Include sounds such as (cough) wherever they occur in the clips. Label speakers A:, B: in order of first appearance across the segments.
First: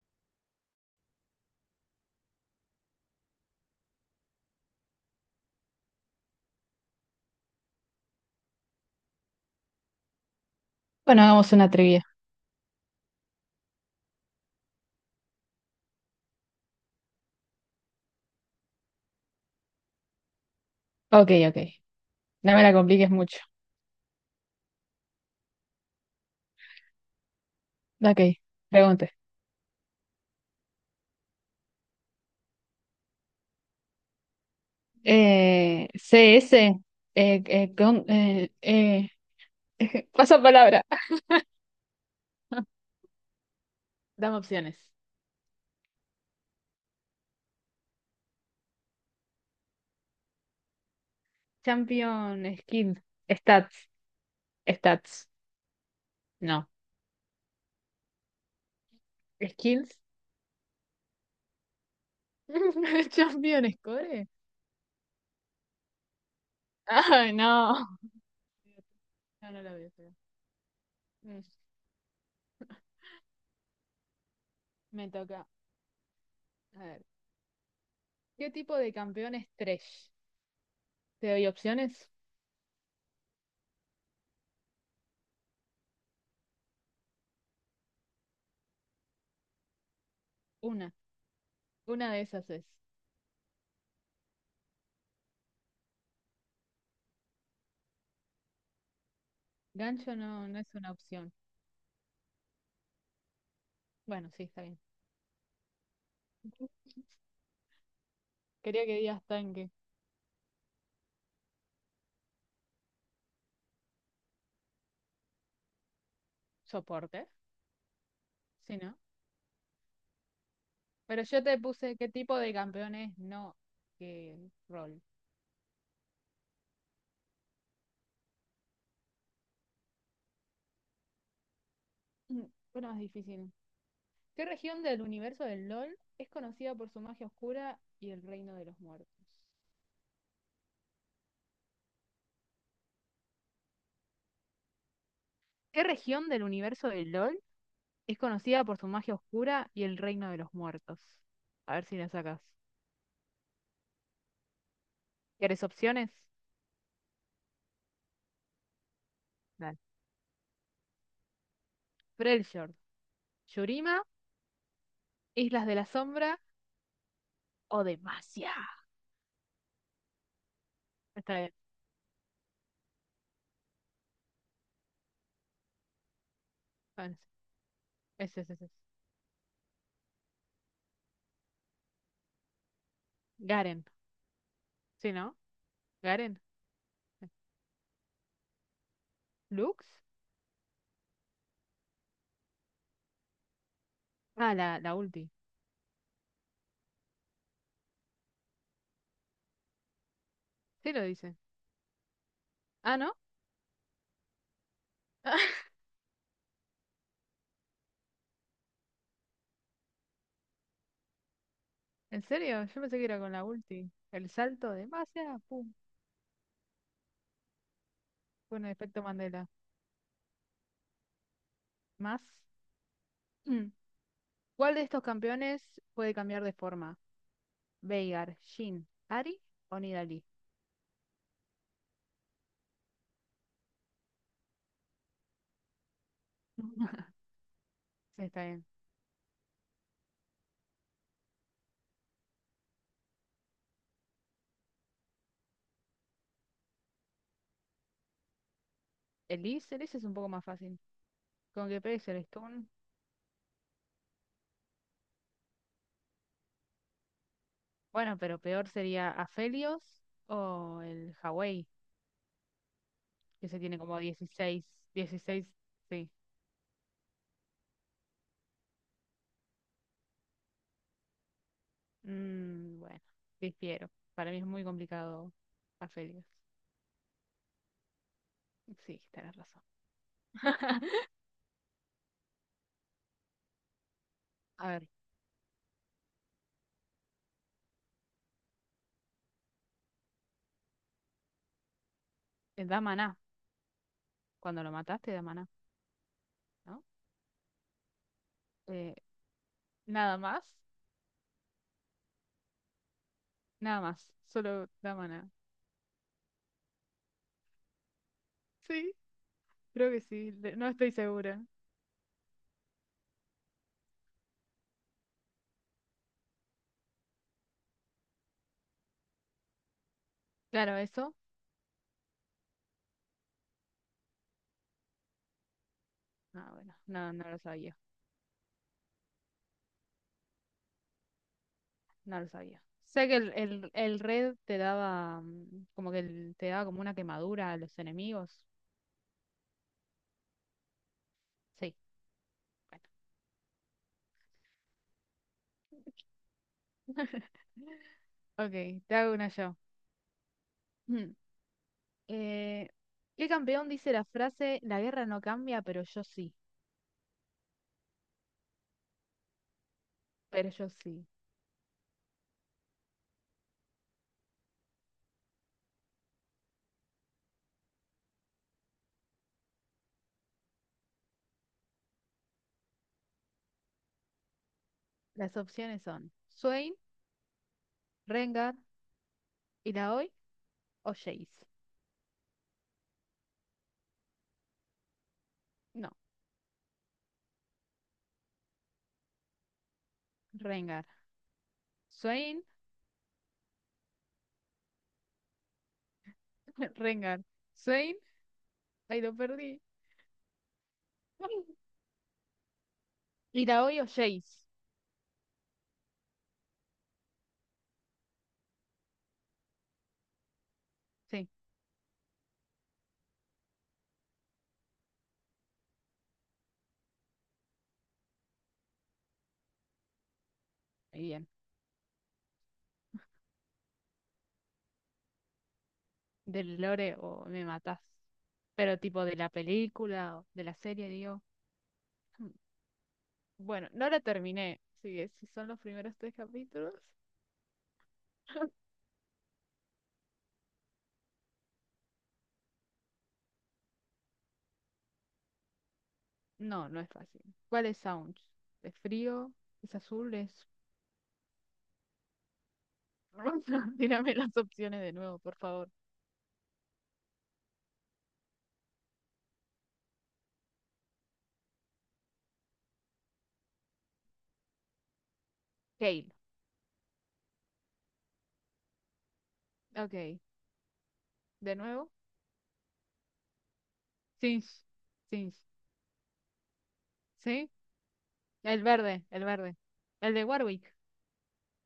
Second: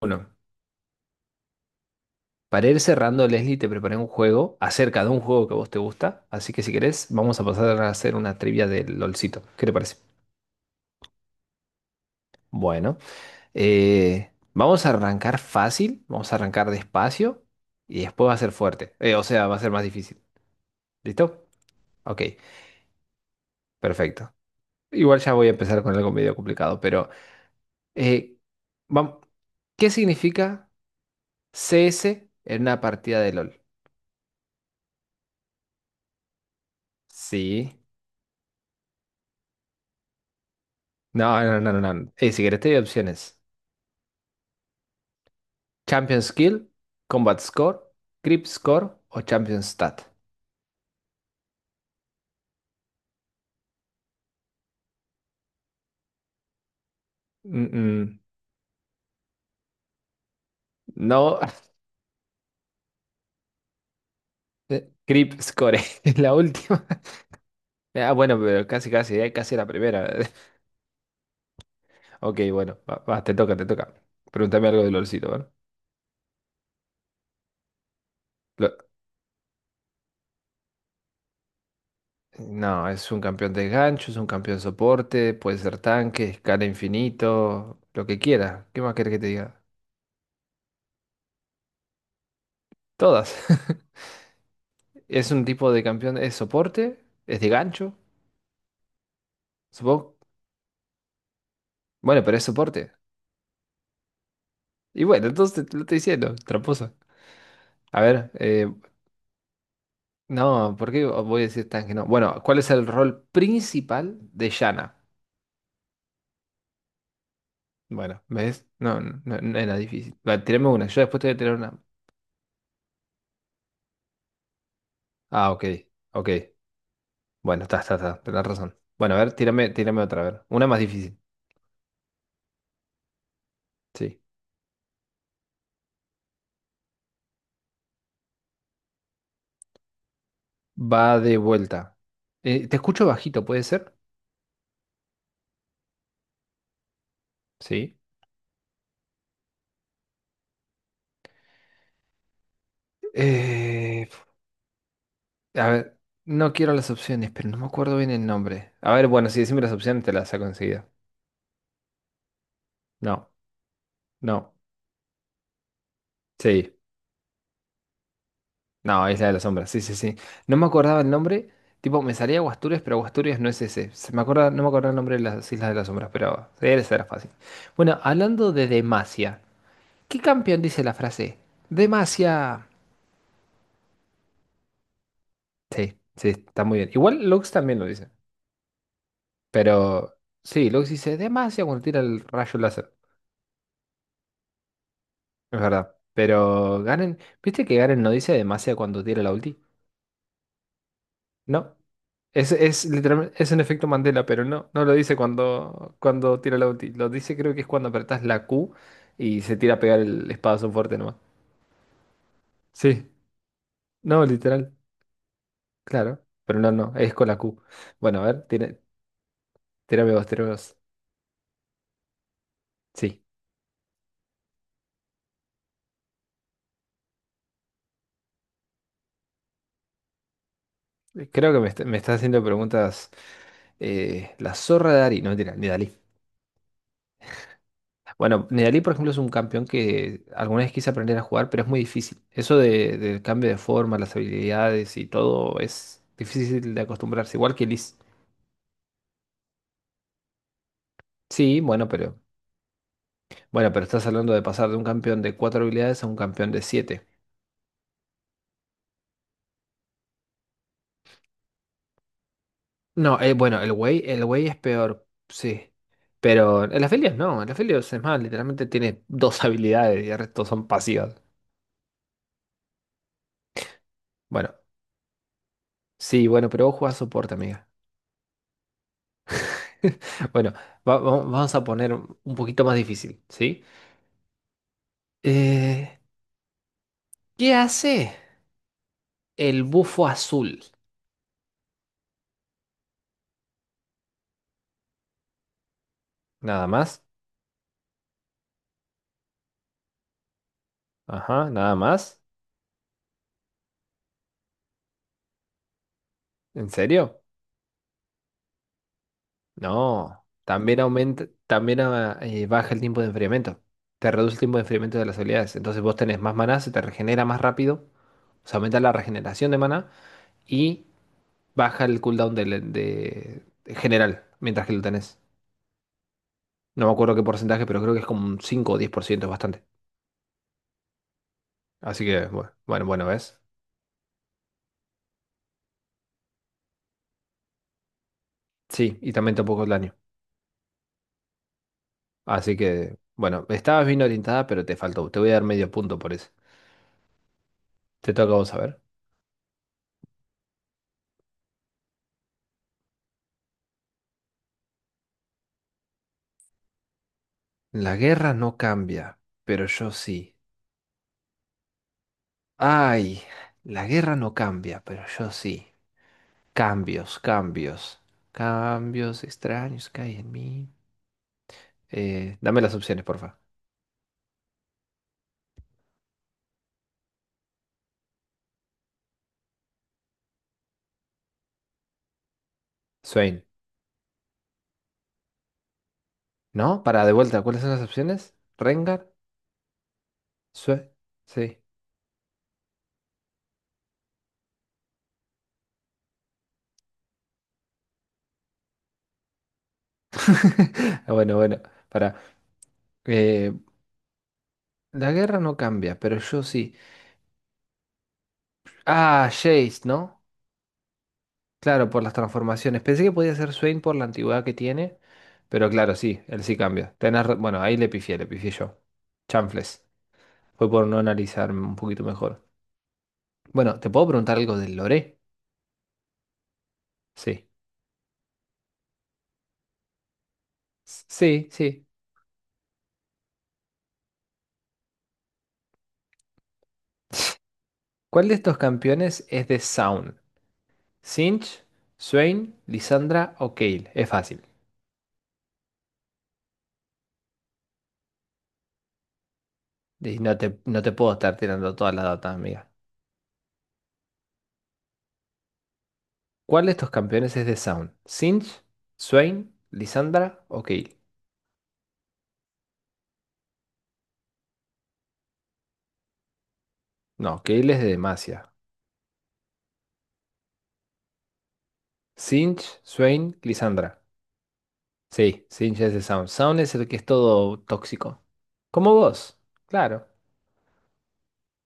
A: Bueno, para ir cerrando, Leslie, te preparé un juego acerca de un juego que a vos te gusta, así que si querés, vamos a pasar a hacer una trivia del LOLcito. ¿Qué te parece?
B: Bueno, hagamos una trivia.
A: Bueno, vamos a arrancar fácil, vamos a arrancar despacio y después va a ser fuerte. O sea, va a ser más difícil.
B: Ok,
A: ¿Listo?
B: ok.
A: Ok,
B: No me la compliques mucho.
A: perfecto. Igual ya voy a empezar con algo medio complicado, pero
B: Ok,
A: eh,
B: pregunte.
A: vam- ¿qué significa CS en una partida de LOL?
B: CS, eh, eh,
A: Sí.
B: con- eh, eh, (laughs) pasa palabra.
A: No, no, no, no, no. Si querés, te doy
B: (laughs)
A: opciones.
B: Dame opciones.
A: Champion Skill, Combat Score, Creep Score o Champion Stat.
B: Champion, skill, stats, stats. No.
A: Mm, mm,
B: Skills.
A: no.
B: (laughs) Champion, score.
A: (laughs) Creep Score (laughs) es la última.
B: Ay, no.
A: Ah, bueno, pero casi, casi,
B: no.
A: casi
B: No
A: la
B: lo veo,
A: primera.
B: pero...
A: (laughs)
B: Mm,
A: Ok, bueno, va, va, te toca, te toca. Pregúntame algo de
B: me
A: Lolcito,
B: toca.
A: ¿vale?
B: A ver. ¿Qué
A: Lo-
B: tipo de campeón es Thresh? ¿Te doy opciones?
A: No, es un campeón de gancho, es un campeón soporte, puede ser tanque, escala infinito, lo que quiera. ¿Qué más querés que te diga?
B: Una. Una de esas es.
A: Todas. (laughs) Es un tipo de campeón, es soporte, es de gancho,
B: Gancho
A: supongo.
B: no, no es una opción.
A: Bueno, pero es soporte.
B: Bueno, sí, está bien.
A: Y bueno, entonces te lo estoy diciendo, tramposa. A ver,
B: Quería que digas tanque.
A: no, ¿por qué voy a decir tan que no? Bueno, ¿cuál es el rol principal de Yana?
B: Soporte,
A: Bueno, ¿ves?
B: sí, ¿no?
A: No, no, no era difícil. Va, tírame una, yo después
B: Pero
A: te voy a
B: yo
A: tirar
B: te
A: una.
B: puse qué tipo de campeones, no qué rol.
A: Ah, ok, ok. Bueno, está, tenés razón. Bueno, a ver, tírame otra, a ver. Una más difícil.
B: Mm, Bueno, más difícil.
A: Sí.
B: ¿Qué región del universo del LOL es conocida por su magia oscura y el reino de los muertos?
A: Va de vuelta. Te escucho bajito, ¿puede ser?
B: ¿Qué región del universo del LOL
A: Sí.
B: es conocida por su magia oscura y el reino de los muertos? A ver si la sacas.
A: Eh,
B: ¿Quieres
A: a ver,
B: opciones?
A: no quiero las opciones, pero no me acuerdo bien el nombre. A ver, bueno, si decime las
B: Dale.
A: opciones, te las saco enseguida.
B: Freljord,
A: No.
B: Yurima,
A: No,
B: Islas de la Sombra
A: sí,
B: o Demacia.
A: no, Isla de las Sombras, sí, sí, sí. No me acordaba el
B: Está
A: nombre,
B: bien.
A: tipo, me salía Guasturias, pero Guasturias no es ese. Se me acuerda, no me acordaba el nombre de las Islas de las Sombras, pero sí, esa era
B: Bueno,
A: fácil. Bueno,
B: ese,
A: hablando
B: ese,
A: de
B: ese.
A: Demacia, ¿qué campeón dice la frase? Demacia.
B: Garen. ¿Sí, no?
A: Sí, sí,
B: Garen.
A: está muy bien. Igual Lux también lo dice,
B: ¿Lux?
A: pero sí, Lux dice Demacia cuando tira el rayo láser,
B: Ah, la ulti.
A: es verdad. Pero Garen, ¿viste que Garen no dice Demacia cuando tira la ulti?
B: Sí lo dice.
A: No. Es
B: Ah, ¿no?
A: literalmente, es un efecto Mandela, pero no, no lo dice
B: (laughs)
A: cuando, cuando tira la ulti. Lo dice creo que es cuando apretás la Q y se tira a pegar el espadazo fuerte nomás.
B: ¿En serio? Yo pensé que
A: Sí,
B: era con la ulti.
A: no,
B: El salto
A: literal,
B: de magia. Pum.
A: claro. Pero no, no, es con la Q. Bueno, a ver,
B: Bueno, efecto Mandela.
A: tírame vos, tírame vos.
B: Más.
A: Sí,
B: Mm. ¿Cuál de estos campeones puede cambiar de forma? Veigar, Shin, Ari o Nidalee.
A: creo que me, está- me estás haciendo preguntas. La zorra de Ari, no, mentira, ni Dalí.
B: (laughs) Sí, está
A: Bueno,
B: bien.
A: Nedalí, por ejemplo, es un campeón que alguna vez quise aprender a jugar, pero es muy difícil. Del cambio de forma, las habilidades y todo es difícil de acostumbrarse, igual que Liz.
B: Elise, Elise es un poco más fácil.
A: Sí,
B: Con que pegues el stun.
A: bueno, pero estás hablando de pasar de un campeón de cuatro habilidades a un campeón de siete.
B: Bueno, pero peor sería Aphelios o el Hawei,
A: No,
B: que se
A: bueno,
B: tiene como
A: El Wei es
B: 16,
A: peor,
B: 16,
A: sí.
B: sí.
A: Pero el Aphelios no, el Aphelios es más, literalmente tiene dos (laughs) habilidades y el resto son pasivas.
B: Bueno, difiero. Para mí es
A: Bueno,
B: muy complicado. A
A: sí, bueno, pero vos jugás soporte, amiga.
B: Sí, tenés razón.
A: (laughs) Bueno,
B: (laughs)
A: vamos a poner un poquito más difícil, ¿sí?
B: A ver,
A: Eh, ¿Qué hace el bufo azul?
B: da maná. Cuando lo mataste, da maná,
A: Nada
B: ¿no?
A: más.
B: Eh, nada más,
A: Ajá, nada más.
B: nada más. Solo da maná.
A: ¿En serio?
B: Sí, creo que
A: No.
B: sí. No
A: También
B: estoy
A: aumenta,
B: segura.
A: también baja el tiempo de enfriamiento. Te reduce el tiempo de enfriamiento de las habilidades. Entonces vos tenés más maná, se te regenera más rápido. O sea, aumenta la regeneración de maná
B: Claro,
A: y
B: eso.
A: baja el cooldown de general mientras que lo tenés.
B: Ah, bueno,
A: No me
B: no,
A: acuerdo qué
B: no lo
A: porcentaje,
B: sabía.
A: pero creo que es como un 5 o 10 por ciento, es bastante. Así
B: No
A: que,
B: lo
A: bueno,
B: sabía.
A: bueno, bueno,
B: Sé que
A: ¿ves?
B: el red te daba, mm, como que te daba como una quemadura a los enemigos.
A: Sí, y también tampoco el daño.
B: Sí,
A: Así
B: bueno.
A: que, bueno, estabas bien orientada, pero te faltó. Te voy a dar medio punto por eso.
B: (laughs)
A: Te toca a vos
B: Ok,
A: a ver.
B: te hago una yo. Mm. Eh, ¿Qué campeón dice la frase La guerra no cambia, pero yo sí?
A: La guerra no cambia, pero yo sí.
B: Pero yo sí.
A: Ay, la guerra no cambia, pero yo sí. Cambios, cambios. Cambios extraños que hay en mí. Dame las opciones, porfa.
B: Las opciones son Swain, Rengar, Illaoi o Jace.
A: Swain.
B: No,
A: ¿No? Para de vuelta, ¿cuáles son las opciones? Rengar.
B: Rengar.
A: Swain. Sí.
B: Swain, (laughs) Rengar. Swain, ahí lo perdí.
A: (laughs) Bueno,
B: (laughs)
A: para. Eh,
B: Illaoi o Jace.
A: la guerra no cambia, pero yo sí. Ah, Jace, ¿no?
B: Sí,
A: Claro, por las transformaciones. Pensé que podía ser Swain por la antigüedad que tiene, pero claro, sí, él sí cambia. Bueno, ahí le pifié yo. Chanfles. Fue por no
B: muy bien.
A: analizarme un poquito mejor. Bueno, ¿te puedo preguntar algo del lore?
B: Del lore o me
A: Sí.
B: matás. Pero tipo de la película o de la serie, digo.
A: Sí, sí.
B: Mm. Bueno, no la terminé. Así que si son los primeros tres capítulos.
A: ¿Cuál de estos campeones es de Sound? ¿Sinch, Swain, Lisandra o Kayle? Es fácil.
B: No, no es fácil. ¿Cuál es Sounds? ¿Es frío? ¿Es azul?
A: Y no
B: ¿Es
A: te, no te puedo estar tirando todas las datas, amiga.
B: rosa? (laughs) Tírame las opciones de nuevo, por favor.
A: ¿Cuál de estos campeones es de Sound? ¿Sinch, Swain, Lisandra o Kayle?
B: Kale.
A: No, Kayle es de Demacia.
B: Ok. ¿De nuevo?
A: Sinch, Swain, Lisandra.
B: Sims. Sims.
A: Sí, Sinch es de Sound. Sound es el que es
B: ¿Sí?
A: todo tóxico.
B: El
A: Como
B: verde, el
A: vos.
B: verde.
A: Claro,
B: El de Warwick.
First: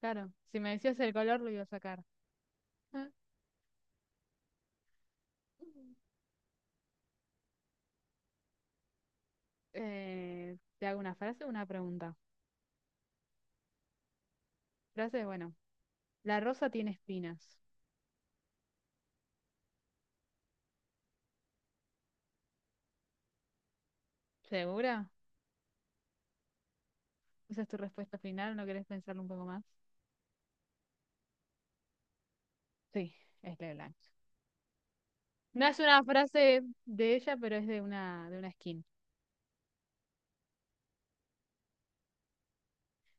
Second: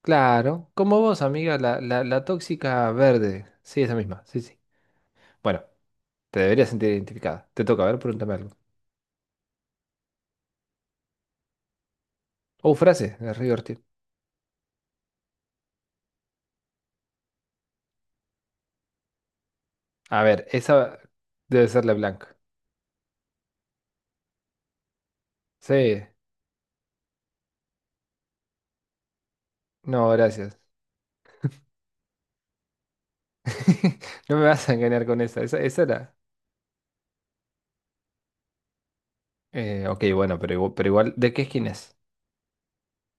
B: Claro. Si
A: claro.
B: me decías
A: Como
B: el
A: vos,
B: color, lo
A: amiga,
B: iba a sacar.
A: la tóxica
B: Ah.
A: verde. Sí, esa misma. Sí, sí. Bueno, te deberías sentir identificada. Te toca, a ver, pregúntame algo.
B: ¿Te hago una frase o una pregunta?
A: Oh, frase, es re divertido.
B: Frase, bueno. La rosa tiene espinas.
A: A ver, esa debe ser la blanca.
B: ¿Segura?
A: Sí.
B: ¿Esa es tu respuesta final? ¿No querés pensarlo un poco más?
A: No, gracias.
B: Sí, es Leblanc.
A: (laughs) No me vas a engañar con esa. Esa,
B: No es
A: esa
B: una
A: era.
B: frase de ella, pero es de una skin.
A: Ok, bueno, pero igual, ¿de qué skin es?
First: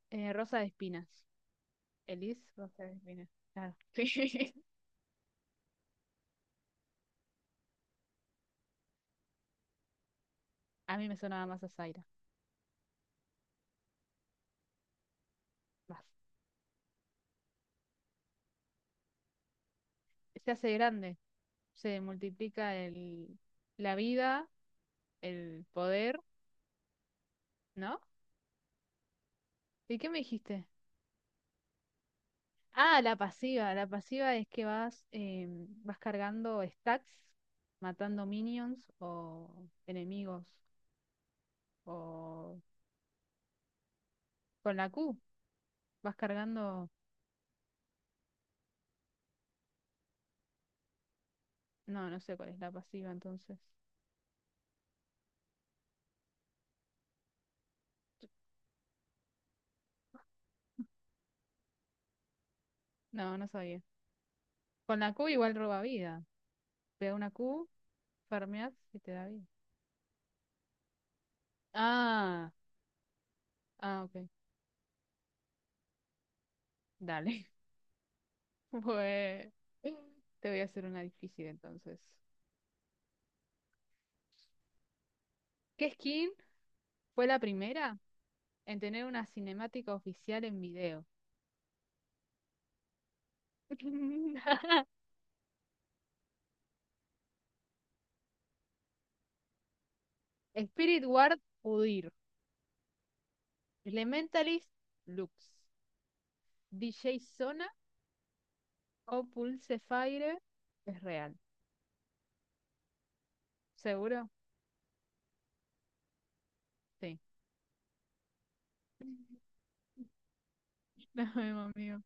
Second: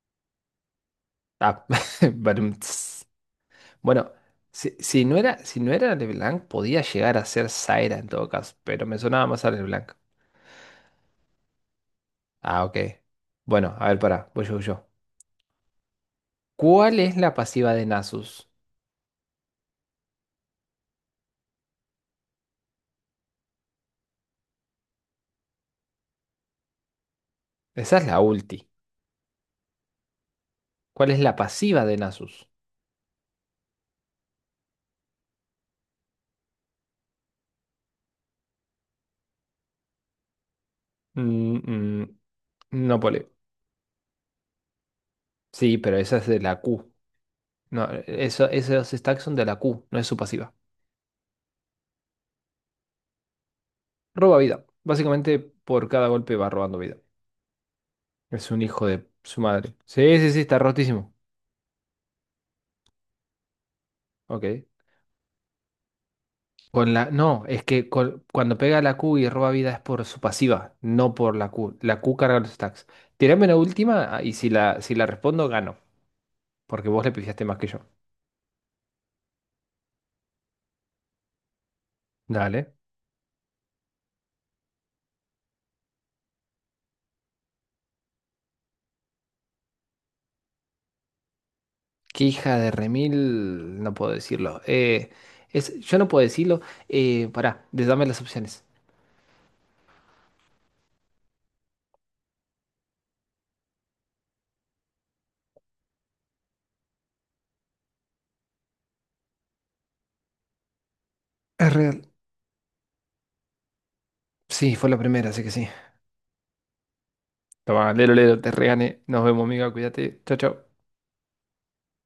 B: Rosa de Espinas.
A: Ah, (laughs)
B: Elis,
A: Barum.
B: Rosa de Espinas. Claro.
A: Bueno,
B: (laughs)
A: si, si no era, si no era LeBlanc, podía llegar a ser Zaira en todo caso, pero me sonaba más a LeBlanc.
B: A mí me sonaba más a Zaira.
A: Ah, ok. Bueno, a ver, pará, voy yo, voy yo.
B: Más.
A: ¿Cuál es la pasiva de Nasus?
B: Se hace grande. Se multiplica el, la vida, el poder,
A: Esa
B: ¿no?
A: es la ulti.
B: ¿Y qué me dijiste?
A: ¿Cuál es la pasiva de Nasus?
B: Ah, la pasiva. La pasiva es que vas, vas cargando stacks, matando minions o enemigos.
A: Mm, mm,
B: O
A: no, pole.
B: con la Q.
A: Sí, pero
B: Vas
A: esa es de la
B: cargando.
A: Q. No, eso, esos stacks son de la Q, no es su pasiva.
B: No, no sé cuál es la pasiva entonces.
A: Roba vida. Básicamente, por cada golpe va robando vida. Es un hijo de su madre. Sí, sí, sí, está rotísimo.
B: No, no sabía.
A: Ok.
B: Con la Q igual roba vida.
A: Con la,
B: Pega una
A: no, es
B: Q,
A: que cuando
B: farmeas
A: pega la
B: y te
A: Q y
B: da vida.
A: roba vida es por su pasiva, no por la Q. La Q carga los
B: Ah,
A: stacks. Tirame la
B: ah,
A: última ah,
B: ok.
A: y si la, si la respondo, gano. Porque vos le pifiaste
B: Dale.
A: más que yo.
B: (laughs) Pues te voy a hacer una difícil entonces.
A: Dale.
B: ¿Qué skin fue la primera en tener una cinemática oficial en video?
A: Qué hija de remil. No puedo decirlo.
B: (laughs)
A: Es, yo no puedo decirlo. Pará, dame las opciones.
B: Spirit Ward Udyr, Elementalist Lux, DJ Zona o Pulsefire es real.
A: Es real.
B: ¿Seguro?
A: Sí, fue la primera, así que sí.
B: Sí.
A: Toma, lero, lero, te regané. Nos vemos,
B: (laughs)
A: amiga. Cuídate. Chao, chao.
B: No, amigo.